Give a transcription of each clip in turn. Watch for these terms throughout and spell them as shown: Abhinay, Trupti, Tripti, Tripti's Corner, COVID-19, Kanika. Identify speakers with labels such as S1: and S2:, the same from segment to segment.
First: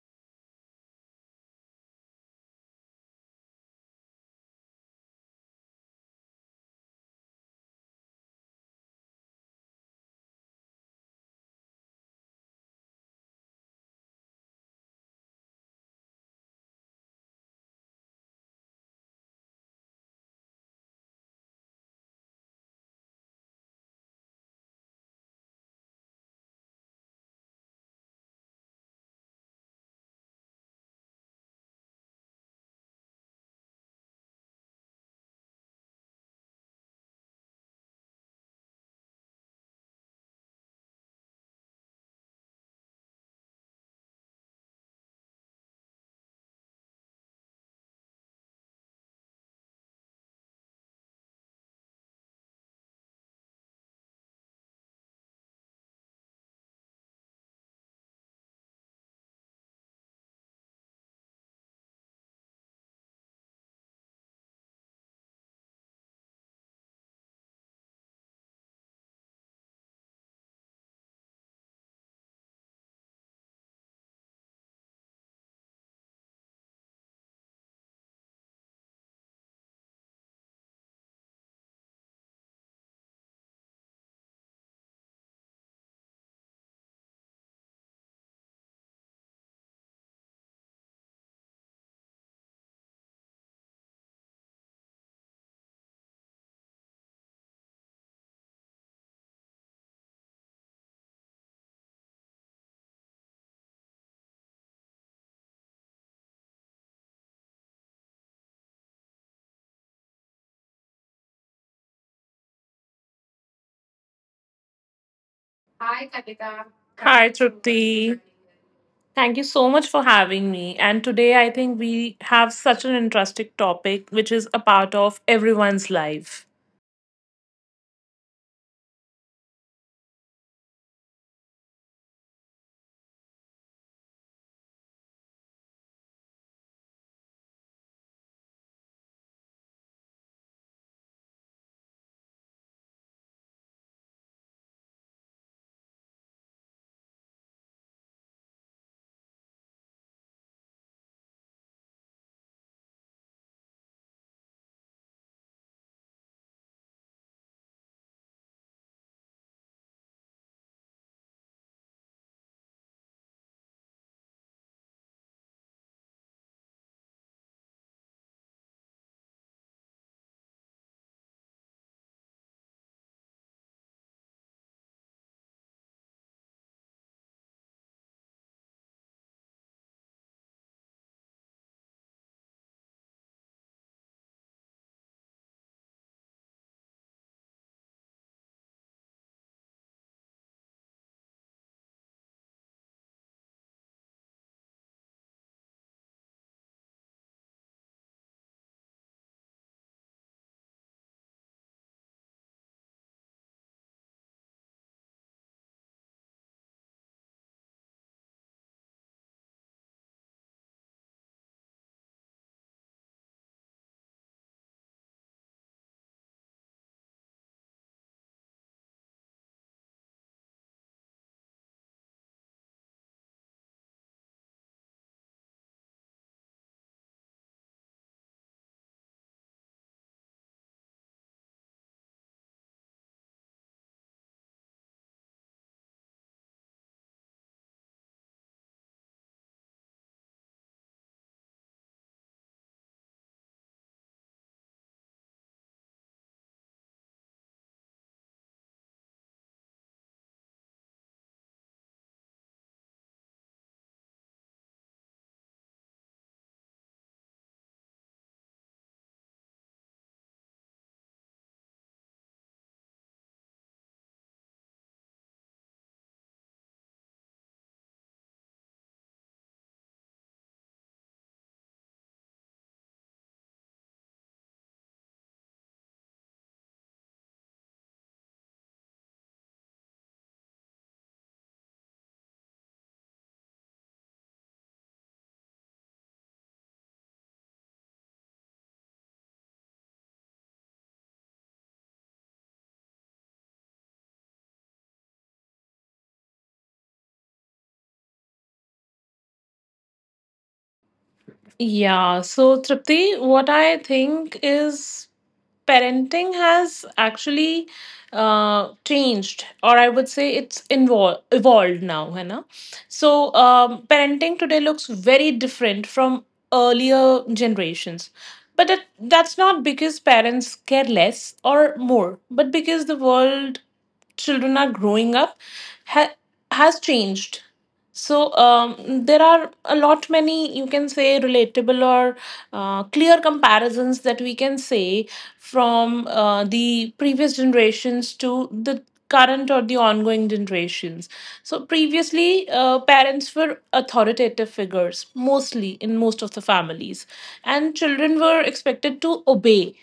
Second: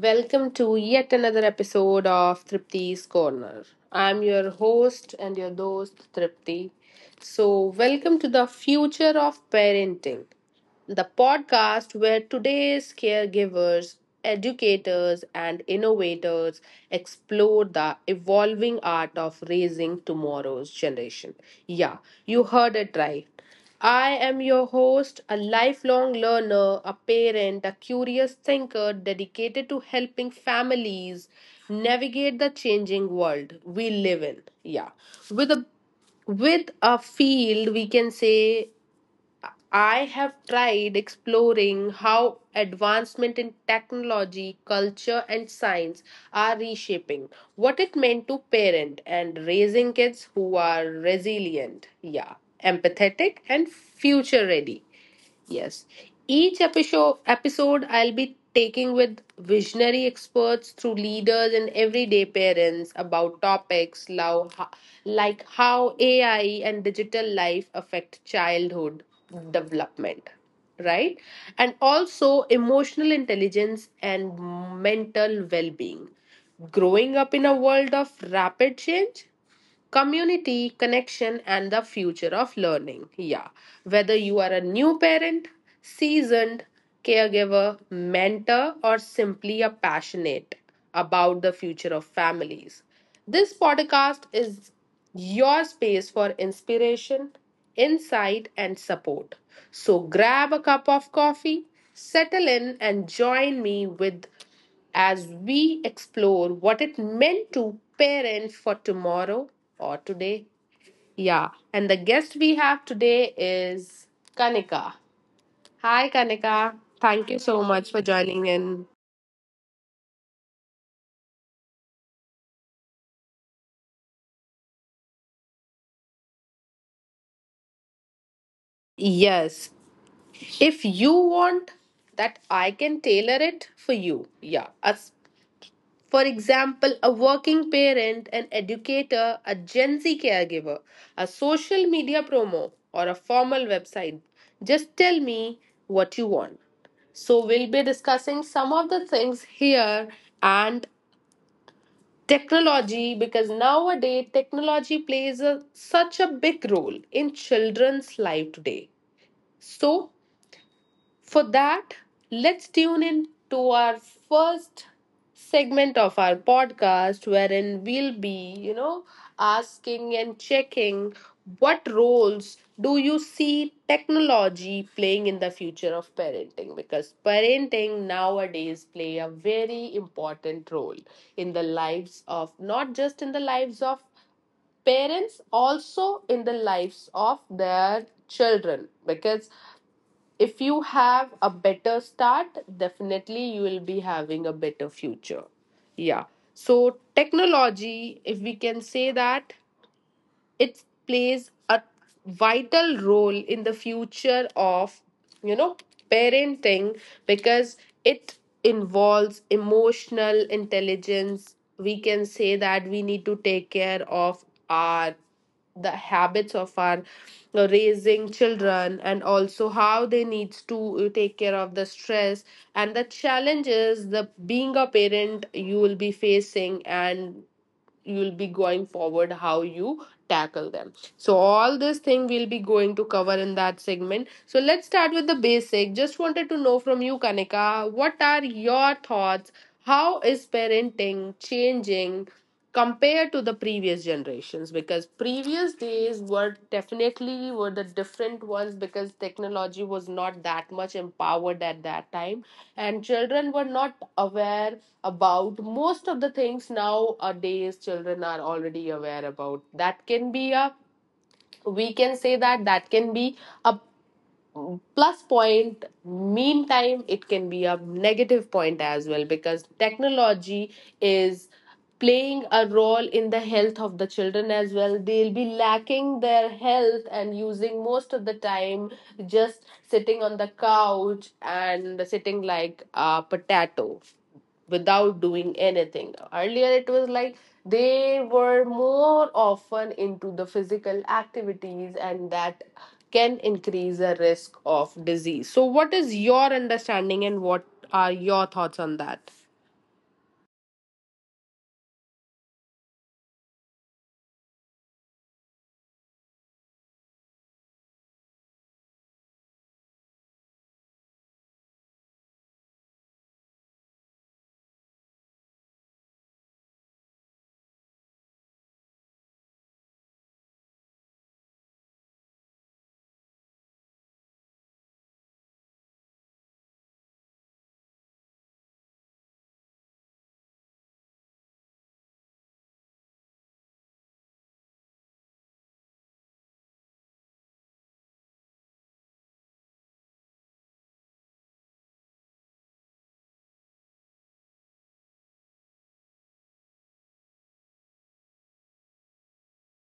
S1: Welcome to yet another episode of Tripti's Corner. I'm your host Tripti. So, Welcome to the future of parenting, the podcast where today's caregivers, educators, and innovators explore the evolving art of raising tomorrow's generation. Yeah, you heard it right. I am your host, a lifelong learner, a parent, a curious thinker dedicated to helping families navigate the changing world we live in. Yeah. With a with a field we can say I have tried exploring how advancement in technology, culture, and science are reshaping what it meant to parent and raising kids who are resilient, yeah, empathetic, and future ready. Yes. Each episode, I'll be taking with visionary experts through leaders and everyday parents about topics like how AI and digital life affect childhood development, right? And also emotional intelligence and mental well being. Growing up in a world of rapid change, community connection and the future of learning, yeah, whether you are a new parent, seasoned caregiver, mentor, or simply a passionate about the future of families, this podcast is your space for inspiration, insight, and support. So grab a cup of coffee, settle in, and join me with as we explore what it meant to parent for tomorrow or today. Yeah, and the guest we have today is Kanika. Hi, Kanika.
S2: Hi,
S1: Thank you so much for
S2: Trupti.
S1: joining in.
S2: Thank you so much for having me. And today I think we have such an interesting topic, which is a part of everyone's life.
S1: Yes, if you want that, I can tailor it for you. Yeah, a for example, a working parent, an educator, a Gen Z caregiver, a social media promo, or a formal website. Just tell me what you want. So, we'll be discussing some of the things here and technology because nowadays technology plays a, such a big role in children's life today. So, for that, let's tune in to our first segment of our podcast, wherein we'll be, you know, asking and checking what roles do you see technology playing in the future of parenting, because parenting nowadays play a very important role in the lives of, not just in the lives of parents, also in the lives of their children. Because if you have a better start, definitely you will be having a better future. Yeah, so technology, if we can say that, it plays a vital role in the future of, you know, parenting because it involves emotional intelligence. We can say that we need to take care of our the habits of our raising children and also how they needs to take care of the stress and the challenges the being a parent you will be facing, and you'll be going forward how you tackle them. So all this thing we'll be going to cover in that segment. So let's start with the basic. Just wanted to know from you, Kanika, what are your thoughts? How is parenting changing compared to the previous generation? Because previous days were definitely were the different ones because technology was not that much empowered at that time, and children were not aware about most of the things. Nowadays children are already aware about that. Can be a, we can say that that can be a plus point. Meantime it can be a negative point as well because technology is playing a role in the health of the children as well. They'll be lacking their health and using most of the time just sitting on the couch and sitting like a potato without doing anything. Earlier, it was like they were more often into the physical activities, and that can increase the risk of disease. So, what is your understanding and what are your thoughts on that?
S2: Yeah, so Tripti, what I think is parenting has actually changed, or I would say it's evolved now है ना. So parenting today looks very different from earlier generations, but that's not because parents care less or more but because the world children are growing up ha- has changed. So there are a lot many, you can say, relatable or clear comparisons that we can say from the previous generations to the current or the ongoing generations. So previously, parents were authoritative figures mostly in most of the families, and children were expected to obey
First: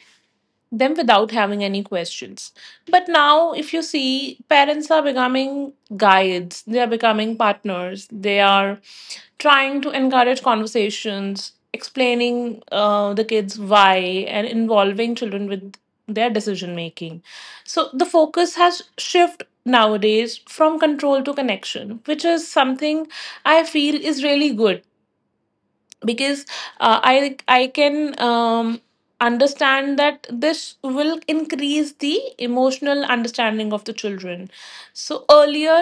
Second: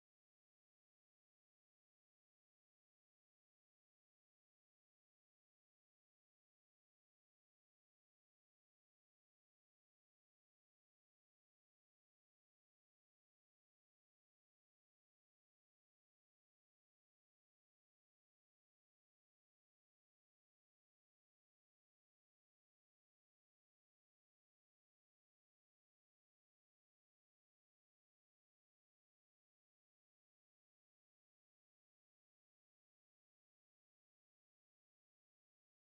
S2: them without having any questions. But now, if you see, parents are becoming guides, they are becoming partners, they are trying to encourage conversations, explaining the kids why, and involving children with their decision making. So the focus has shifted nowadays from control to connection, which is something I feel is really good, because I can understand that this will increase the emotional understanding of the children. So earlier,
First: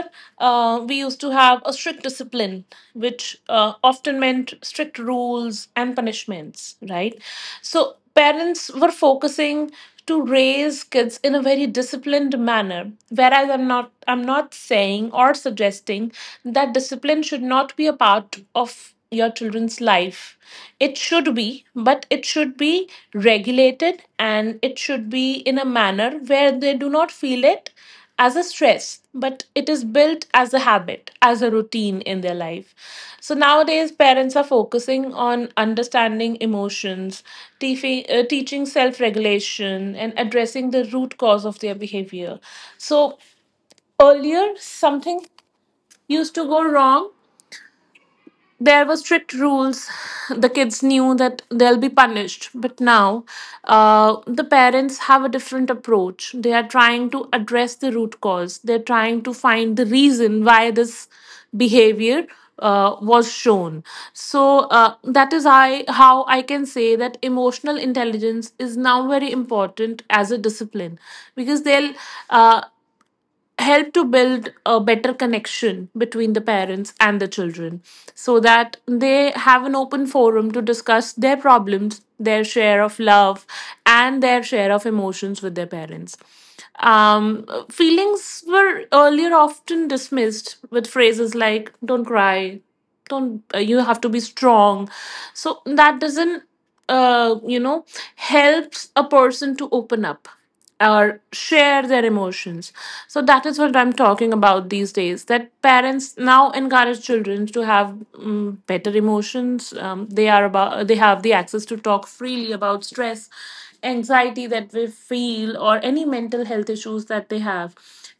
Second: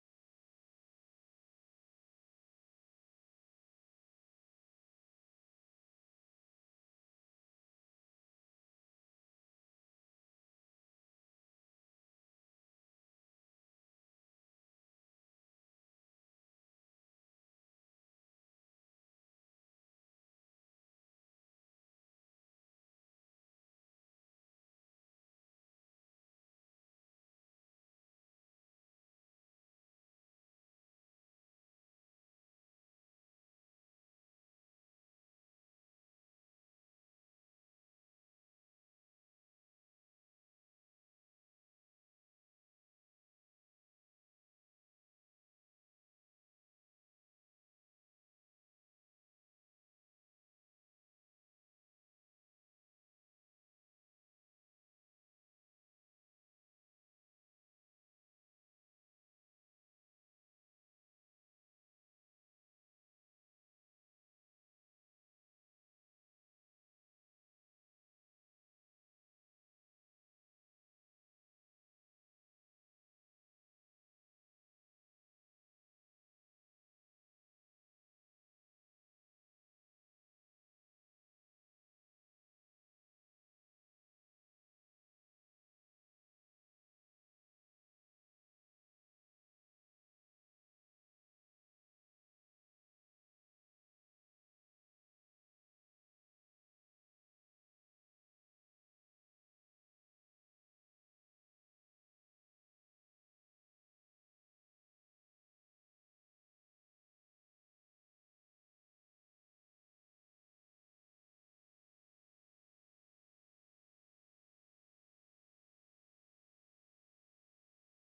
S2: we used to have a strict discipline, which often meant strict rules and punishments, right? So parents were focusing to raise kids in a very disciplined manner, whereas I'm not saying or suggesting that discipline should not be a part of your children's life. It should be, but it should be regulated, and it should be in a manner where they do not feel it as a stress, but it is built as a habit, as a routine in their life. So nowadays, parents are focusing on understanding emotions, teaching self regulation, and addressing the root cause of their behavior. So earlier, something used to go wrong, there were strict rules. The kids knew that they'll be punished. But now, the parents have a different approach. They are trying to address the root cause, they're trying to find the reason why this behavior. Was shown. So that is, how I can say that emotional intelligence is now very important as a discipline, because they'll uh, help to build a better connection between the parents and the children, so that they have an open forum to discuss their problems, their share of love, and their share of emotions with their parents. Feelings were earlier often dismissed with phrases like, don't cry, don't, you have to be strong. So that doesn't uh, you know, helps a person to open up or share their emotions. So that is what I'm talking about these days. That parents now encourage children to have better emotions. They are about, they have the access to talk freely about stress, anxiety that we feel, or any mental health issues that they have,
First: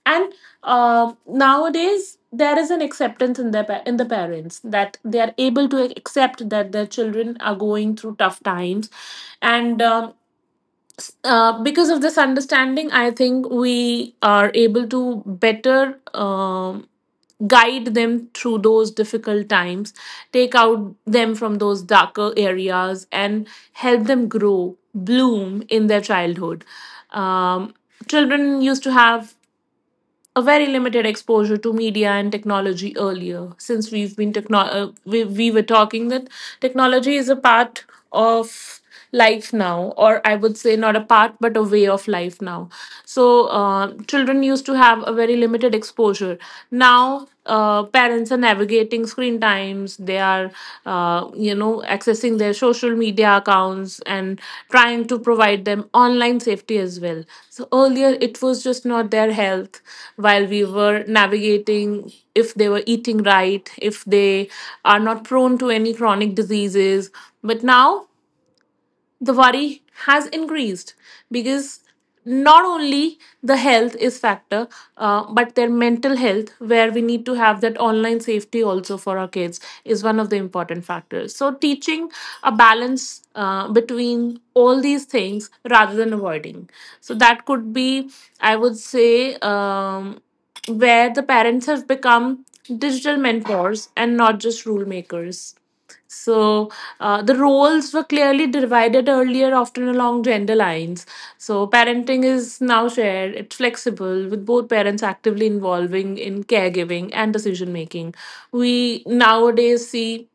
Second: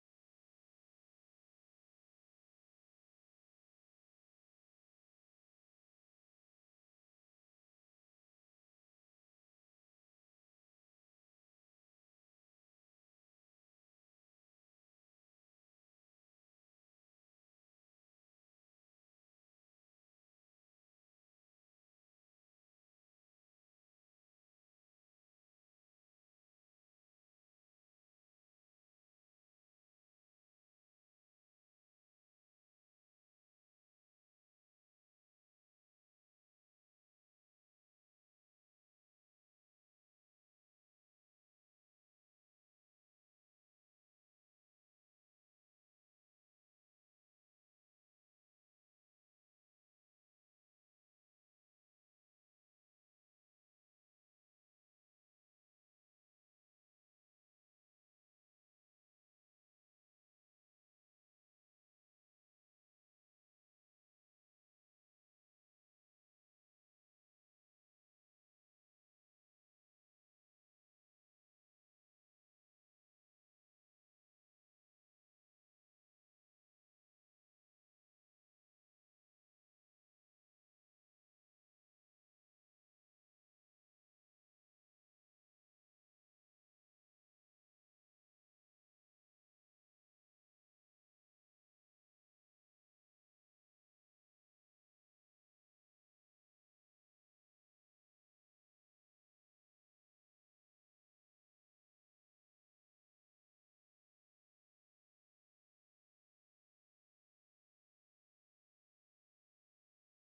S2: and nowadays there is an acceptance in their in the parents that they are able to accept that their children are going through tough times, and because of this understanding I think we are able to better guide them through those difficult times, take out them from those darker areas, and help them grow, bloom in their childhood. um, Children used to have a very limited exposure to media and technology earlier, since we've been we were talking that technology is a part of life now, or I would say not a part but a way of life now. So children used to have a very limited exposure. Now parents are navigating screen times, they are accessing their social media accounts and trying to provide them online safety as well. So earlier it was just not their health, while we were navigating if they were eating right, if they are not prone to any chronic diseases. But now the worry has increased, because not only the health is factor, but their mental health, where we need to have that online safety also for our kids, is one of the important factors. So teaching a balance between all these things rather than avoiding, so that could be, I would say, where the parents have become digital mentors and not just rule makers. So the roles were clearly divided earlier, often along gender lines. So parenting is now shared, it's flexible, with both parents actively involving in caregiving and decision making. We nowadays see,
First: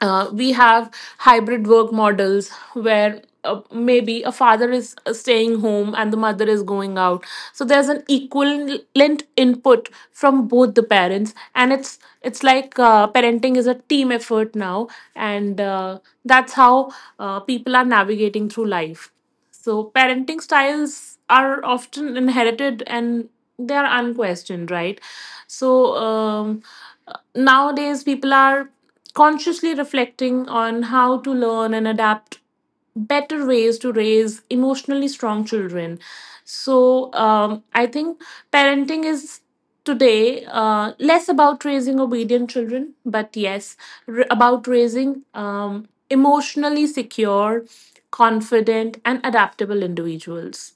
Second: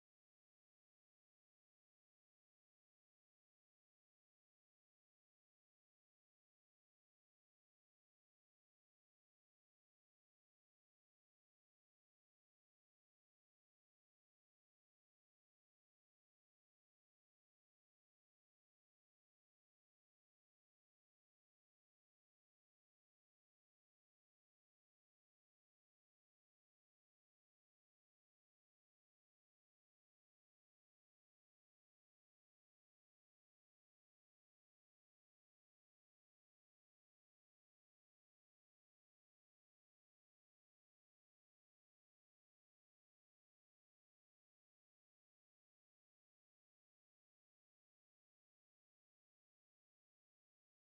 S2: we have hybrid work models where maybe a father is staying home and the mother is going out. So there's an equivalent input from both the parents, and it's like parenting is a team effort now. And that's how people are navigating through life. So parenting styles are often inherited and they are unquestioned, right? So nowadays people are consciously reflecting on how to learn and adapt better ways to raise emotionally strong children. So I think parenting is today less about raising obedient children, but yes, about raising emotionally secure, confident, and adaptable individuals.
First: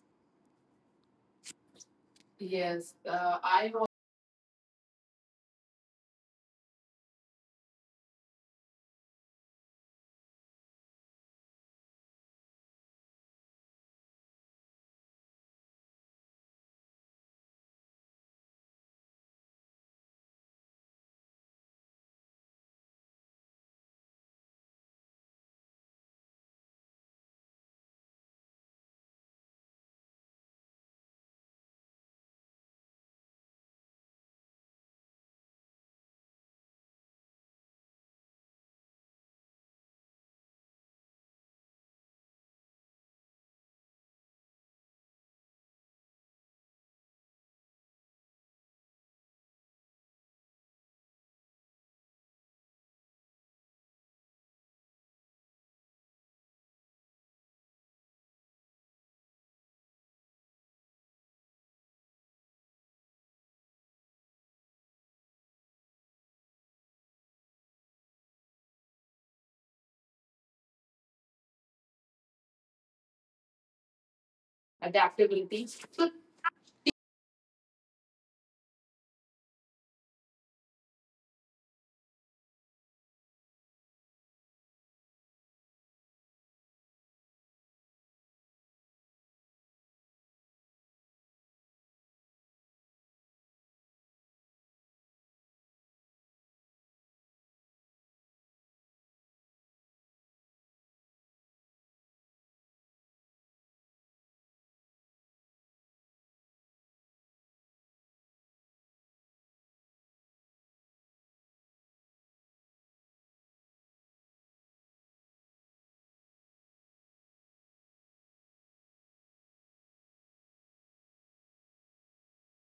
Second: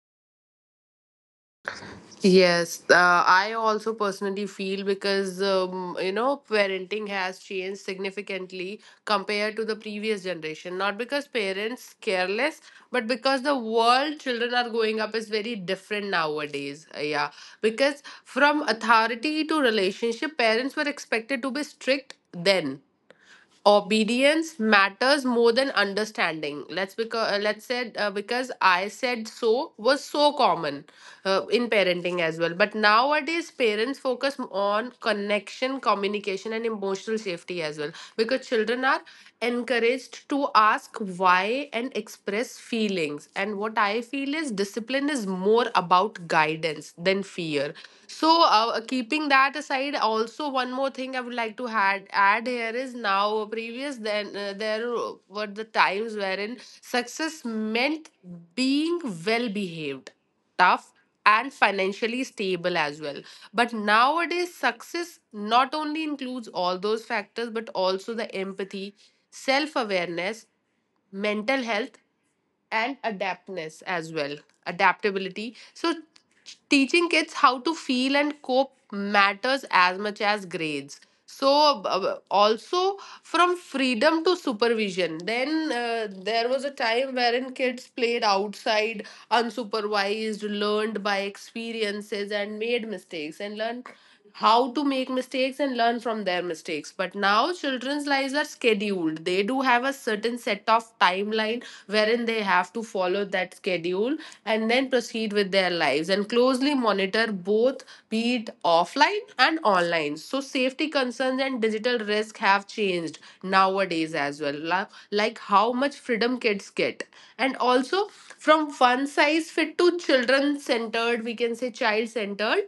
S1: Yes, I also personally feel because you know parenting has changed significantly compared to the previous generation. Not because parents careless, but because the world children are growing up is very different nowadays. Yeah, because from authority to relationship, parents were expected to be strict then obedience matters more than understanding. Let's say, because I said so was so common in parenting as well. But nowadays parents focus on connection, communication, and emotional safety as well, because children are encouraged to ask why and express feelings. And what I feel is discipline is more about guidance than fear. So, keeping that aside, also one more thing I would like to add here is now previous then there were the times wherein success meant being well behaved, tough, and financially stable as well. But nowadays, success not only includes all those factors but also the empathy, self awareness, mental health, and adaptness as well, adaptability. So teaching kids how to feel and cope matters as much as grades. So also, from freedom to supervision, then there was a time wherein kids played outside unsupervised, learned by experiences, and made mistakes and learned how to make mistakes and learn from their mistakes. But now children's lives are scheduled. They do have a certain set of timeline wherein they have to follow that schedule and then proceed with their lives and closely monitor both, be it offline and online. So safety concerns and digital risk have changed nowadays as well, like how much freedom kids get. And also from one size fit to children centered, we can say child centered.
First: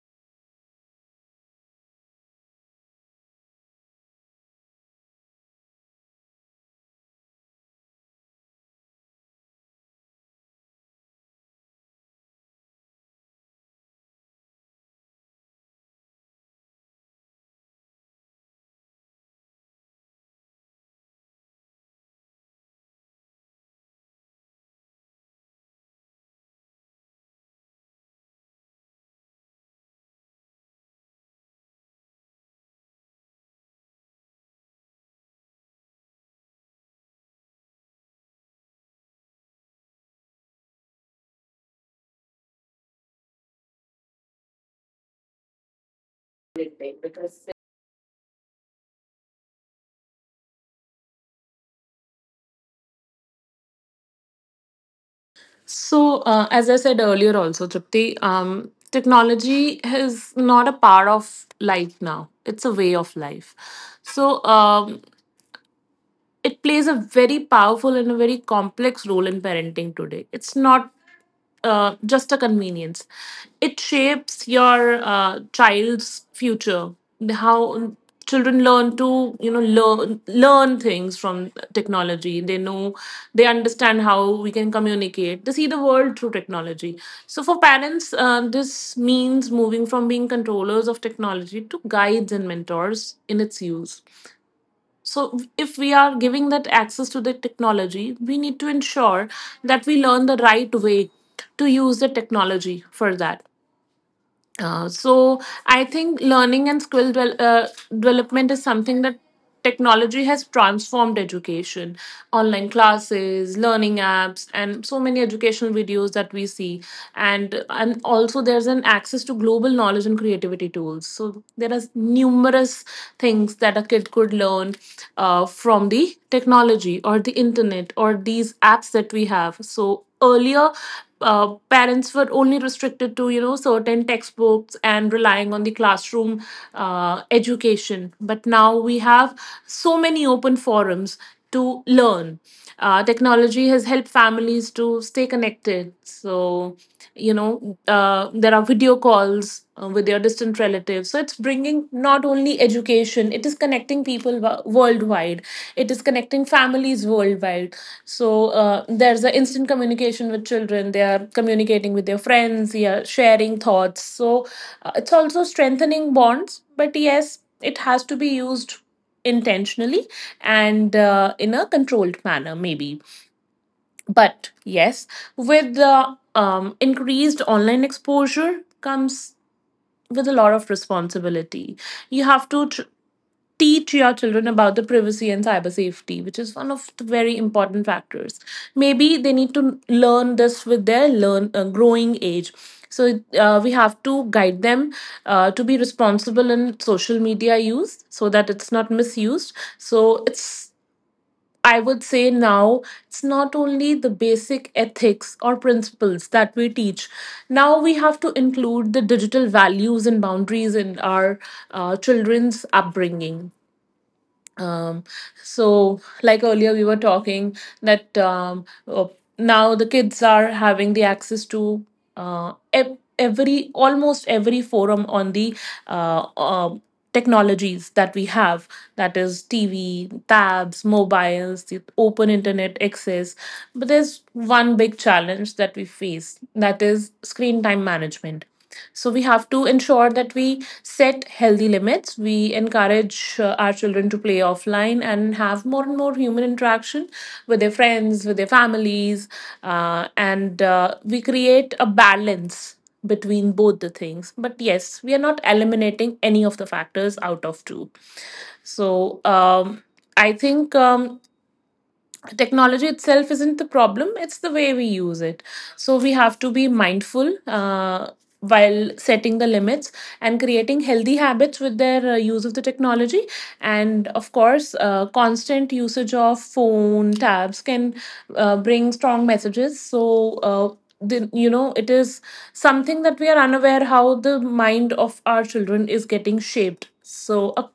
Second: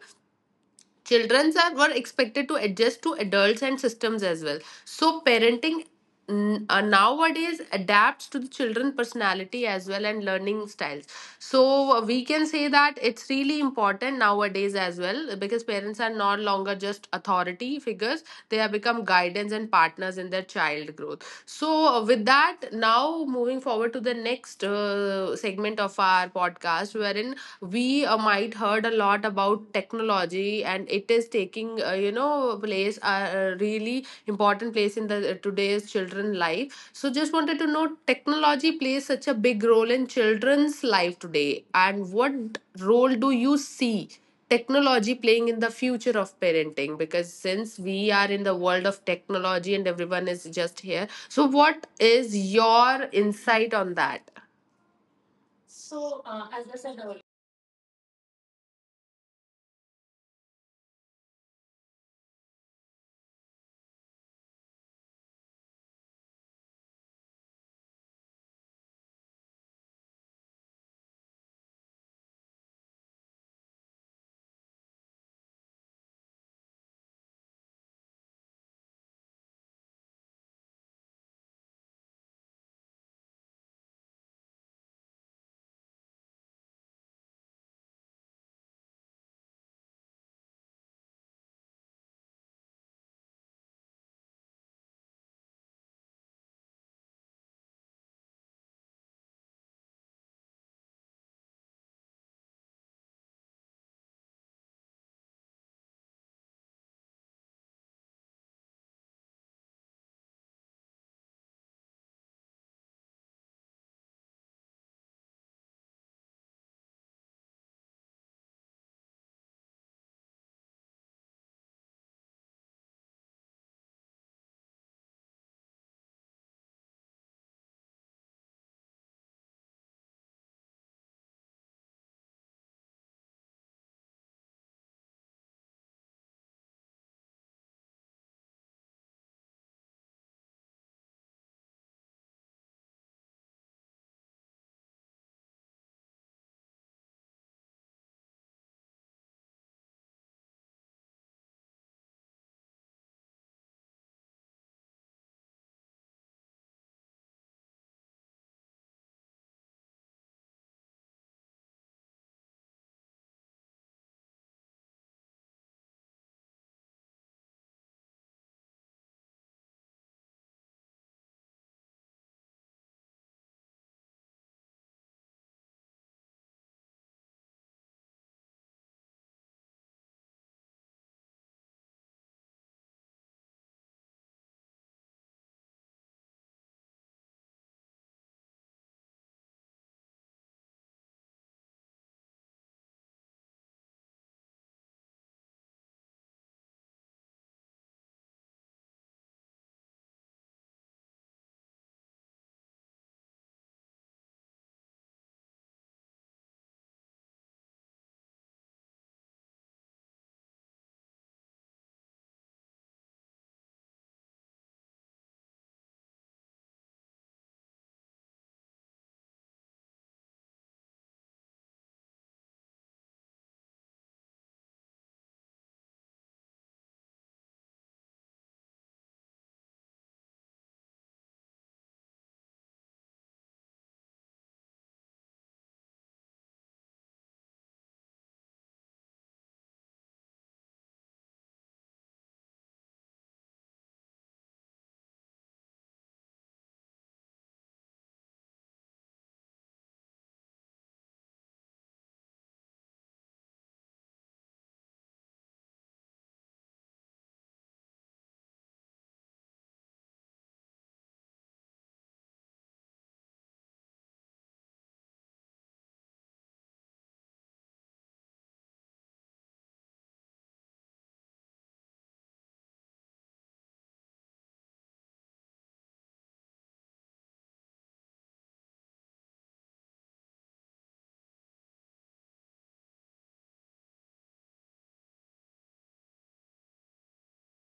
S1: Children are were expected to adjust to adults and systems as well. So parenting nowadays adapts to the children personality as well and learning styles. So we can say that it's really important nowadays as well, because parents are no longer just authority figures; they have become guidance and partners in their child growth. So with that, now moving forward to the next segment of our podcast, wherein we might heard a lot about technology and it is taking you know place a really important place in the today's children life. So just wanted to know, technology plays such a big role in children's life today, and what role do you see technology playing in the future of parenting? Because since we are in the world of technology and everyone is just here, so what is your insight on that?
S2: So, as I said earlier, also, Tripti, technology is not a part of life now, it's a way of life. So, it plays a very powerful and a very complex role in parenting today. It's not just a convenience. It shapes your child's future. How children learn to, you know, learn things from technology. They know, they understand how we can communicate. They see the world through technology. So for parents, this means moving from being controllers of technology to guides and mentors in its use. So, if we are giving that access to the technology, we need to ensure that we learn the right way to use the technology for that. So I think learning and skill development is something that technology has transformed education. Online classes, learning apps, and so many educational videos that we see, and also there's an access to global knowledge and creativity tools. So there are numerous things that a kid could learn from the technology or the internet or these apps that we have. So earlier parents were only restricted to, you know, certain textbooks and relying on the classroom education, but now we have so many open forums to learn. Technology has helped families to stay connected, so you know, there are video calls with their distant relatives, so it's bringing not only education, it is connecting people worldwide, it is connecting families worldwide. So there's the instant communication with children. They are communicating with their friends. They are sharing thoughts. So it's also strengthening bonds. But yes, it has to be used intentionally, and in a controlled manner, maybe. But yes, with the increased online exposure comes with a lot of responsibility. You have to teach your children about the privacy and cyber safety, which is one of the very important factors. Maybe they need to learn this with their learn growing age. So we have to guide them to be responsible in social media use, so that it's not misused. So it's, I would say now, it's not only the basic ethics or principles that we teach. Now we have to include the digital values and boundaries in our children's upbringing. um, so like earlier we were talking that now the kids are having the access to every almost every forum on the uh, uh, technologies that we have, that is TV, tabs, mobiles, the open internet access. But there's one big challenge that we face, that is screen time management. So we have to ensure that we set healthy limits. We encourage our children to play offline and have more and more human interaction with their friends, with their families, and we create a balance between both the things. But yes, we are not eliminating any of the factors out of two. So, I think. Technology itself isn't the problem, it's the way we use it. So we have to be mindful while setting the limits and creating healthy habits with their use of the technology. And of course, constant usage of phone tabs can bring strong messages. So you know, it is something that we are unaware how the mind of our children is getting shaped. So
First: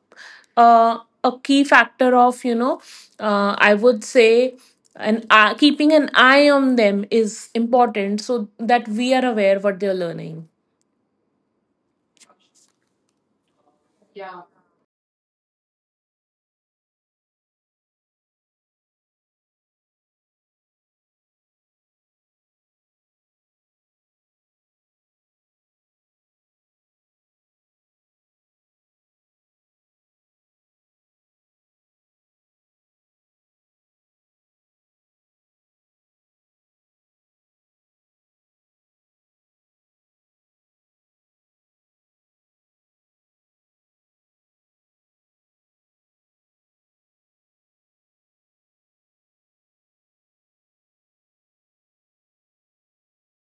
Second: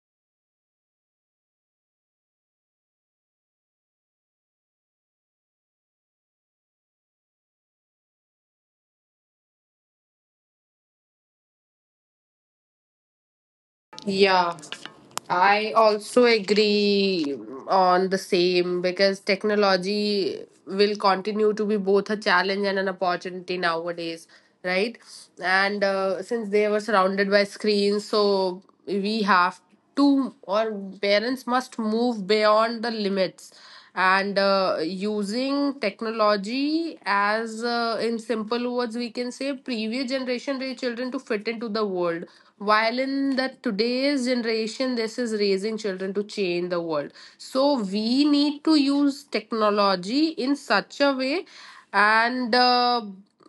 S2: uh, a a key factor of, you know, I would say, and keeping an eye on them is important, so that we are aware what they're learning.
S1: Yeah, I also agree on the same because technology will continue to be both a challenge and an opportunity nowadays, right? And since they were surrounded by screens, so we have to, or parents must move beyond the limits and using technology as, in simple words, we can say previous generation raised children to fit into the world, while in the today's generation this is raising children to change the world. So we need to use technology in such a way. And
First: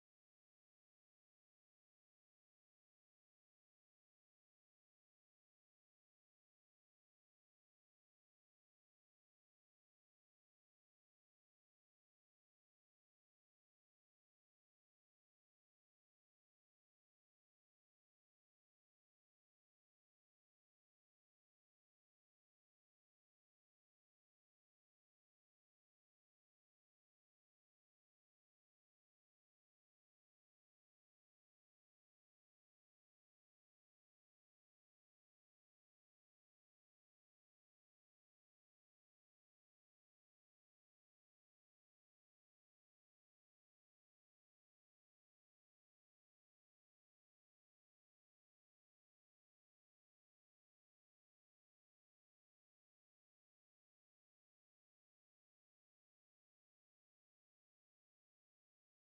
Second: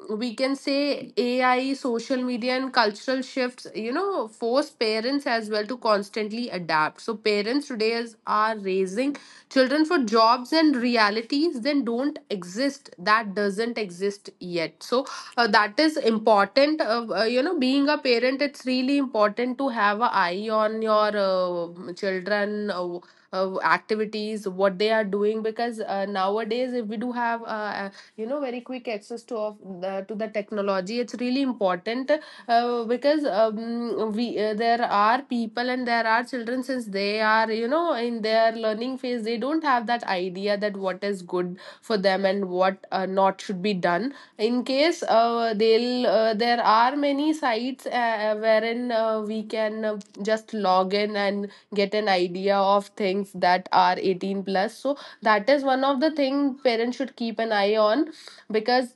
S1: we can say AI, social media, and cultural shifts, you know, force parents as well to constantly adapt. So, parents today is, are raising children for jobs and realities then don't exist, that doesn't exist yet. So, that is important. You know, being a parent, it's really important to have an eye on your children. Activities what they are doing, because nowadays if we do have you know very quick access to of the, to the technology, it's really important. Because we there are people and there are children, since they are you know in their learning phase, they don't have that idea that what is good for them and what not should be done. In case they'll there are many sites, wherein we can just log in and get an idea of things that are 18 plus. So that is one of the thing parents should keep an eye on, because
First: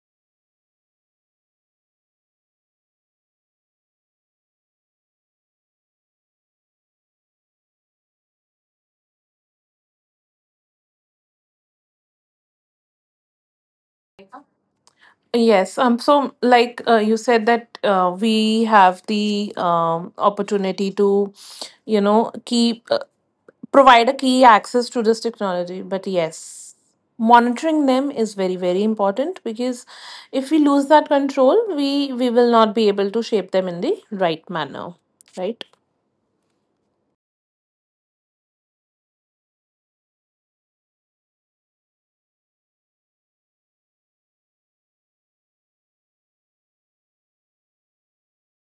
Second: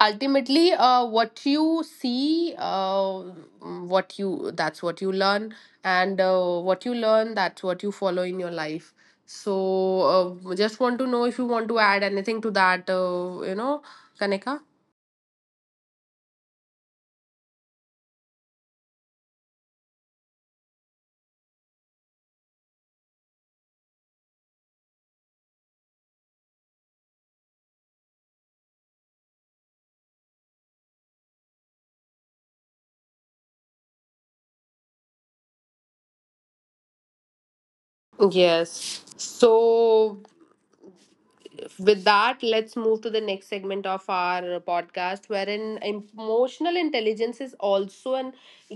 S1: ultimately what you see, what you that's what you learn. And what you learn, that's what you follow in your life. So just want to know if you want to add anything to that, you know, Kanika.
S2: Yes. So, like, you said that we have the opportunity to, you know, keep provide a key access to this technology. But yes, monitoring them is very very important because if we lose that control, we will not be able to shape them in the right manner. Right.
S1: Yes. So with that, let's move to the next segment of our podcast, wherein emotional intelligence is also an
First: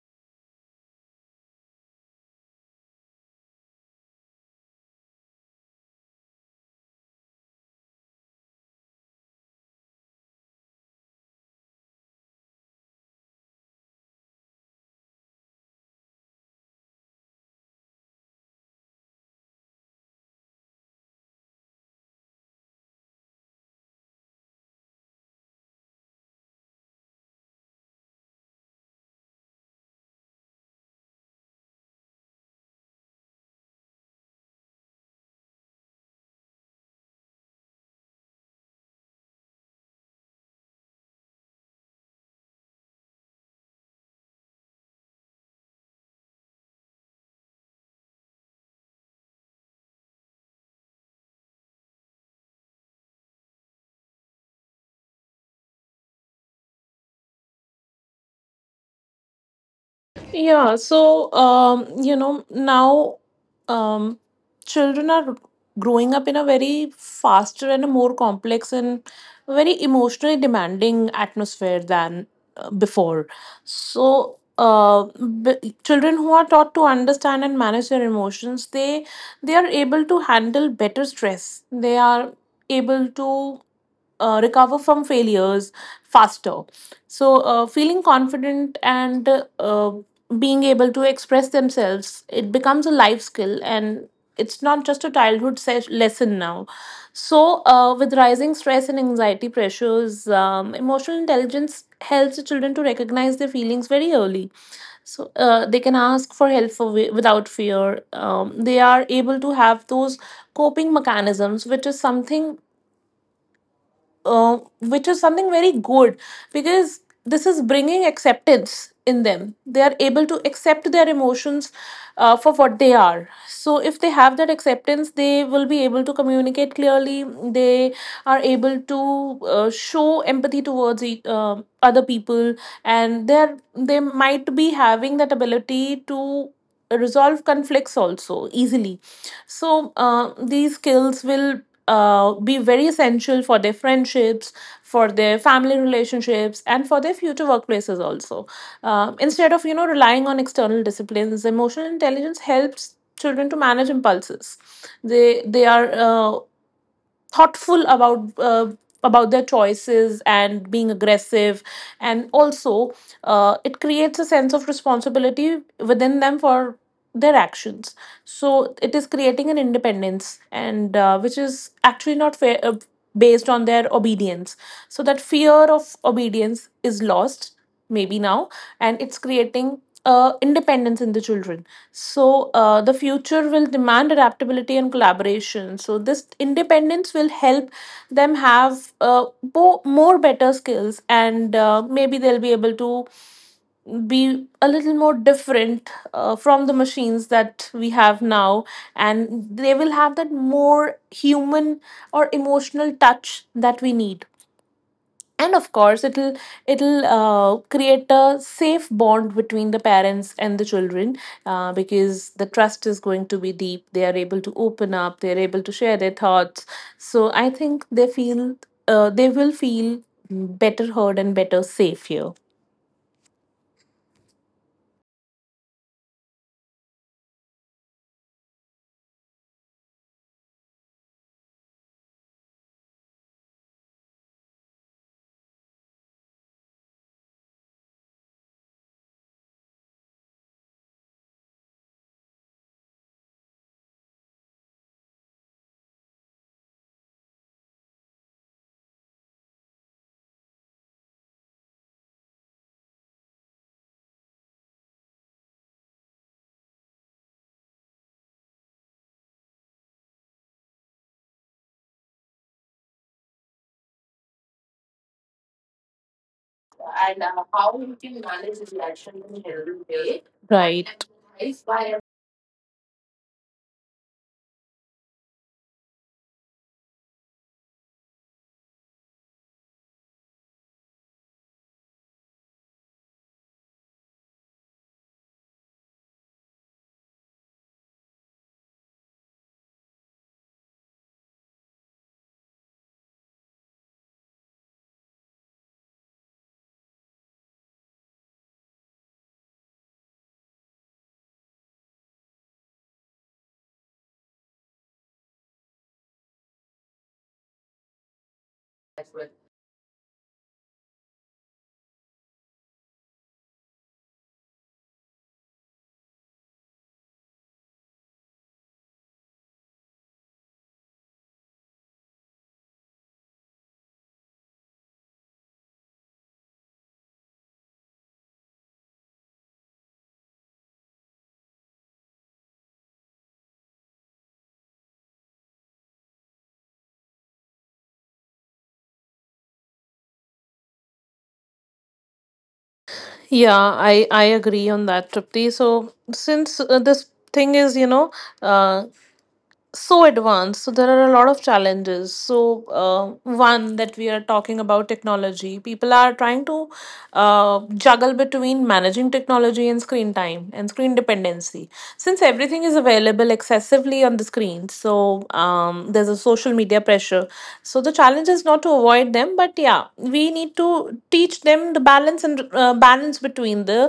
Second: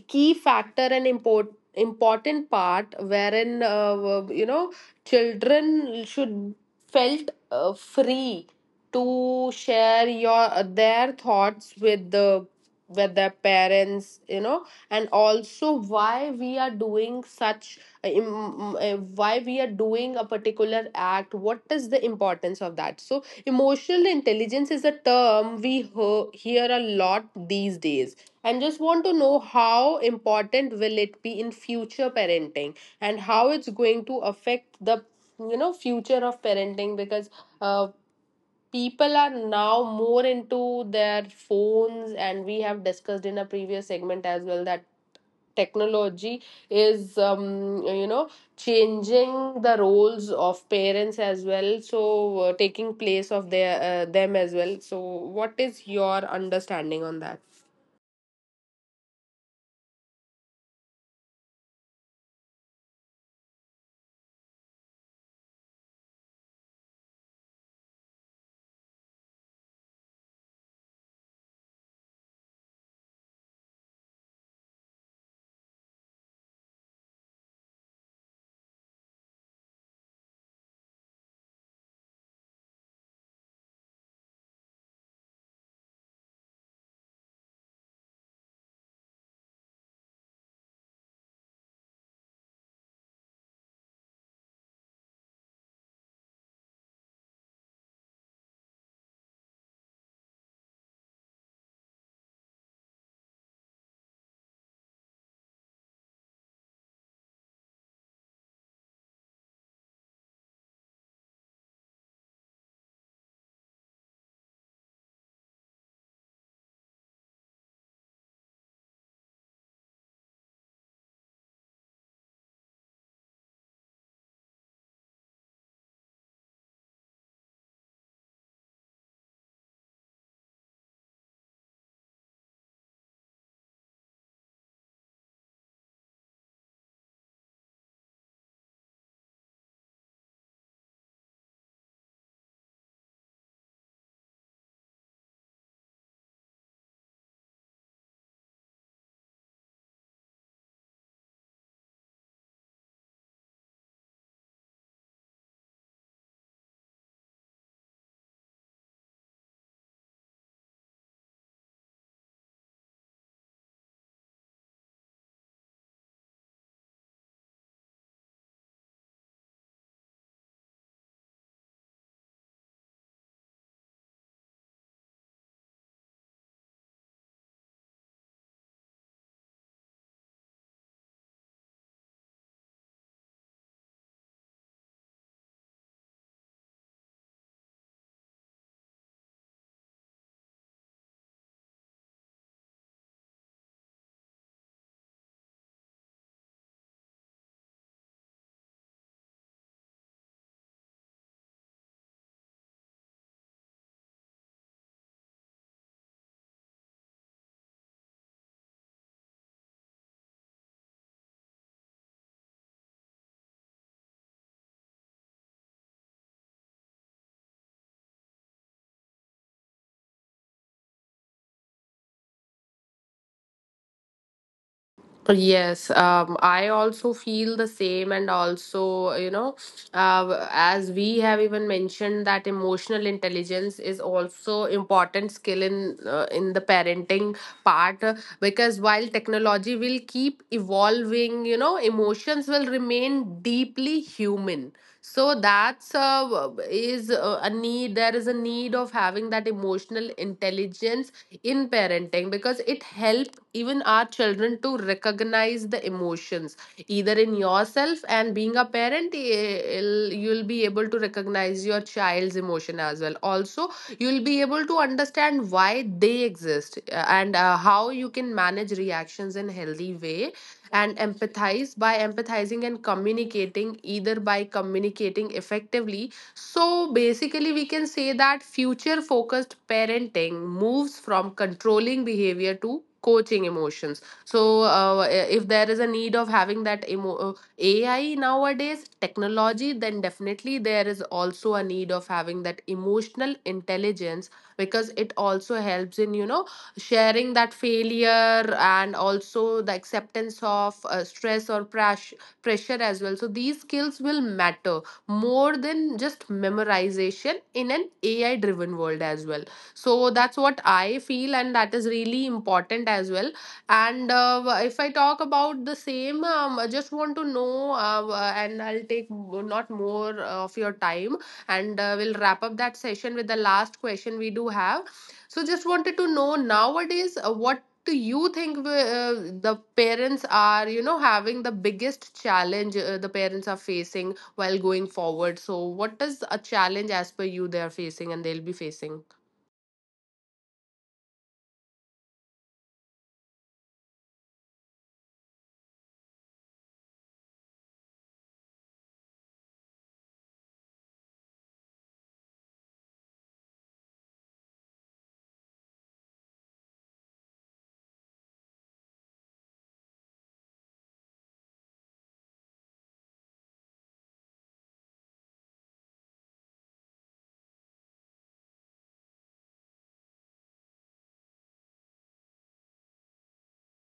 S1: key factor and important part, wherein children should felt free to share your their thoughts with their parents, and also why we are doing such why we are doing a particular act. What is the importance of that? So emotional intelligence is a term we hear a lot these days, and just want to know how important will it be in future parenting and how it's going to affect the future of parenting. Because uh, people are now more into their phones, and we have discussed in a previous segment as well that technology is changing the roles of parents as well, so taking place of their them as well. So what is your understanding on that?
S2: Yeah, so you know, now um, Children are growing up in a very faster and a more complex and very emotionally demanding atmosphere than before. So, uh, Children who are taught to understand and manage their emotions, they are able to handle better stress. They are able to recover from failures faster. So, feeling confident and uh, being able to express themselves, it becomes a life skill and it's not just a childhood lesson now. So, with rising stress and anxiety pressures, emotional intelligence helps the children to recognize their feelings very early. So, they can ask for help without fear. They are able to have those coping mechanisms, which is something, very good, because this is bringing acceptance in them. They are able to accept their emotions for what they are. So, if they have that acceptance, they will be able to communicate clearly. They are able to show empathy towards other people, and they might be having that ability to resolve conflicts also easily. So, these skills will be very essential for their friendships, for their family relationships, and for their future workplaces also. Instead of relying on external disciplines, emotional intelligence helps children to manage impulses. They are thoughtful about their choices and being aggressive, and also it creates a sense of responsibility within them for their actions. So it is creating an independence, and which is actually not fair, based on their obedience. So that fear of obedience is lost maybe now, and it's creating independence in the children. So, the future will demand adaptability and collaboration. So, this independence will help them have more better skills, and maybe they'll be able to be a little more different from the machines that we have now. And they will have that more human or emotional touch that we need, and of course it'll create a safe bond between the parents and the children, because the trust is going to be deep. They are able to open up, they're able to share their thoughts. So I think they feel, they will feel better heard and better safe here.
S1: Yes, I also feel the same, and also, as we have even mentioned that emotional intelligence is also important skill in the parenting part, because while technology will keep evolving, you know, emotions will remain deeply human. So that's is a need. There is a need of having that emotional intelligence in parenting, because it helps even our children to recognize the emotions either in yourself. And being a parent, you'll be able to recognize your child's emotion as well. Also, you'll be able to understand why they exist, and how you can manage reactions in healthy way,
S2: Right.
S1: and empathize by empathizing, and communicating either by communicating effectively. So basically, we can say that future focused parenting moves from controlling behavior to coaching emotions. So, if there is a need of having that AI nowadays, technology, then definitely there is also a need of having that emotional intelligence, because it also helps in, you know, sharing that failure and also the acceptance of stress or pressure as well. So, these skills will matter more than just memorization in an AI driven world as well. So that's what I feel, and that is really important as well. And if I talk about the same, I just want to know, and I'll take not more of your time, and we'll wrap up that session with the last question we do have. So just wanted to know nowadays what do you think the parents are you know having the biggest challenge, the parents are facing while going forward. So, what is a challenge as per you they are facing and they'll be facing?
S2: Yeah, I agree on that, Tripti. So, since this thing is, uh, so advanced, so there are a lot of challenges. So one that we are talking about technology, people are trying to juggle between managing technology and screen time and screen dependency, since everything is available excessively on the screen. So there's a social media pressure. So the challenge is not to avoid them, but yeah, we need to teach them the balance and balance between the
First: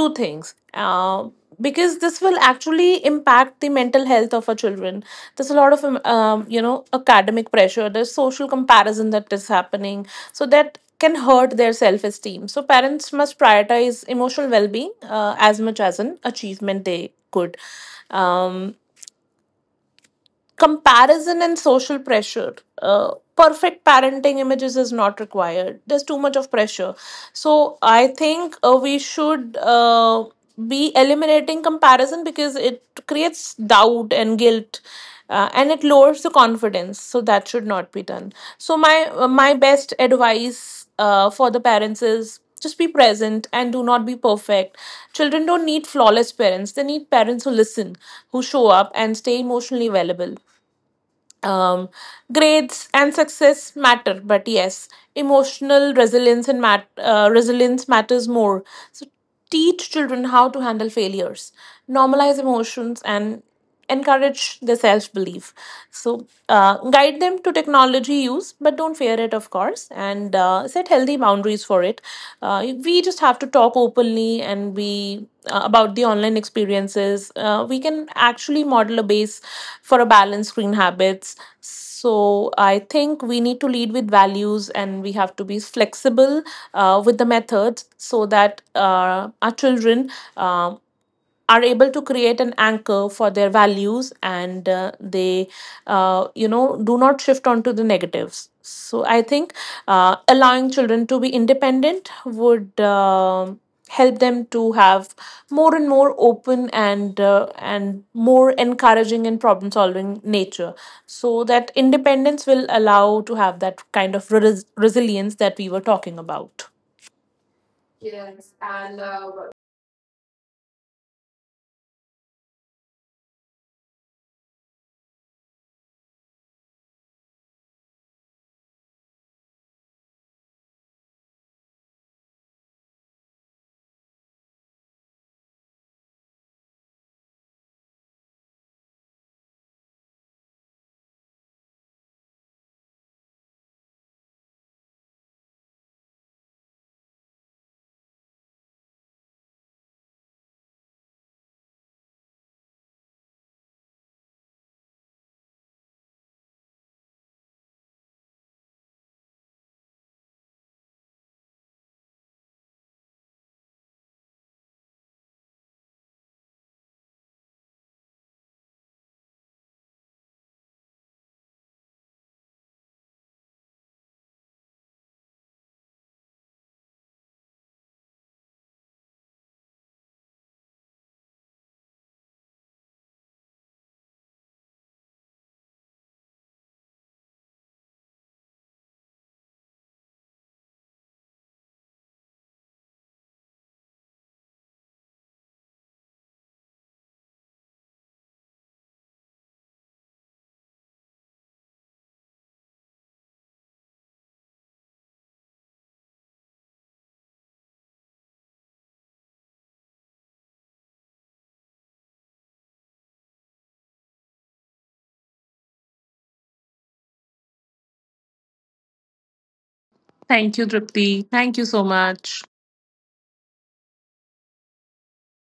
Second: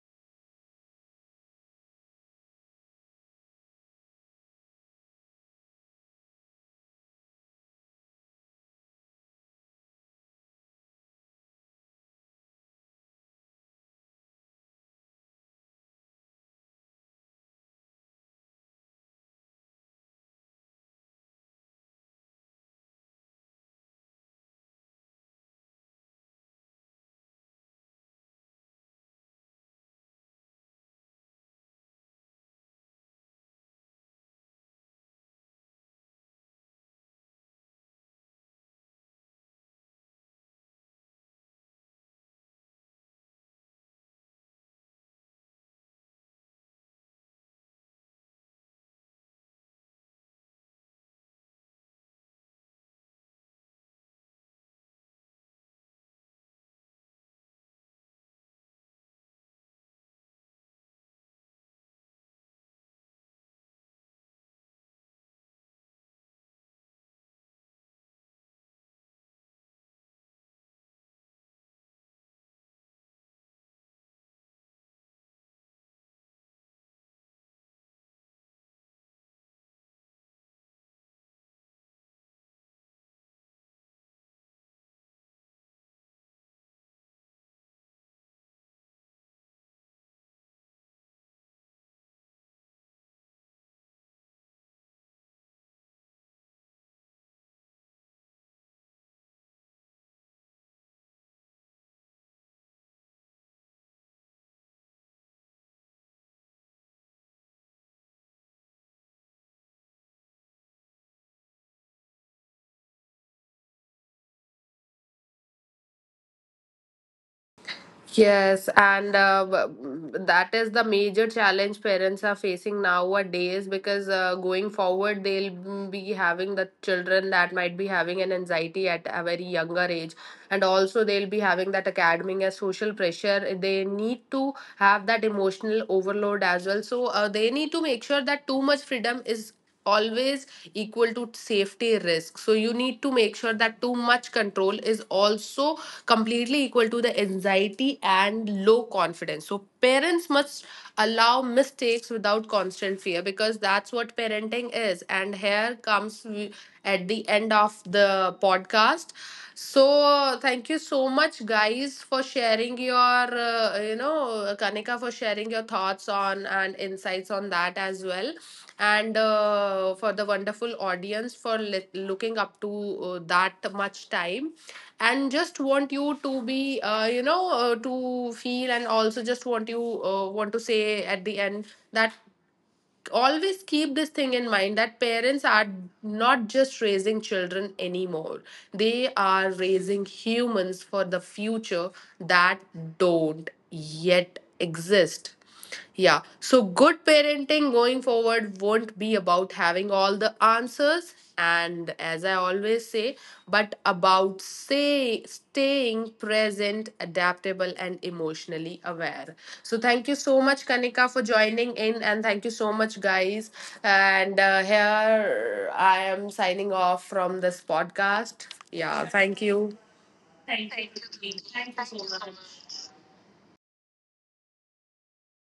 S2: two things. Uh, because this will actually impact the mental health of our children. There's a lot of academic pressure, there's social comparison that is happening, so that can hurt their self esteem. So parents must prioritize emotional well being as much as an achievement they could. um, Comparison and social pressure, perfect parenting images is not required, there's too much of pressure. So I think we should be eliminating comparison because it creates doubt and guilt, and it lowers the confidence, so that should not be done. So my best advice for the parents is just be present and do not be perfect. Children don't need flawless parents, they need parents who listen, who show up and stay emotionally available. um, Grades and success matter, but yes, emotional resilience and resilience matters more. So teach children how to handle failures, normalize emotions, and encourage their self belief. So guide them to technology use, but don't fear it, of course, and set healthy boundaries for it. We just have to talk openly, and we about the online experiences. We can actually model a base for a balanced screen habits. So I think we need to lead with values, and we have to be flexible with the methods, so that our children um are able to create an anchor for their values, and they do not shift onto the negatives. So I think allowing children to be independent would help them to have more and more open and and more encouraging and problem solving nature. So that independence will allow to have that kind of resilience that we were talking about.
S1: Yes, and that is the major challenge parents are facing nowadays. Because going forward, they'll be having the children that might be having an anxiety at a very younger age, and also they'll be having that academic and social pressure. They need to have that emotional overload as well. So they need to make sure that too much freedom is always equal to safety risk. So you need to make sure that too much control is also completely equal to the anxiety and low confidence. So parents must allow mistakes without constant fear, because that's what parenting is. And here comes at the end of the podcast. So thank you so much, guys, for sharing your Kanika, for sharing your thoughts on and insights on that as well. And for the wonderful audience, for looking up to that much time. And just want you to be to feel, and also just want you want to say at the end that always keep this thing in mind, that parents are not just raising children anymore, they are raising humans for the future that don't yet exist. Yeah, so good parenting going forward won't be about having all the answers, and as I always say, but about say staying present, adaptable, and emotionally aware. So thank you so much, Kanika, for joining in, and thank you so much, guys. And here I am signing off from this podcast. Yeah, thank you.
S2: Thank you, Tripti. Thank you so much.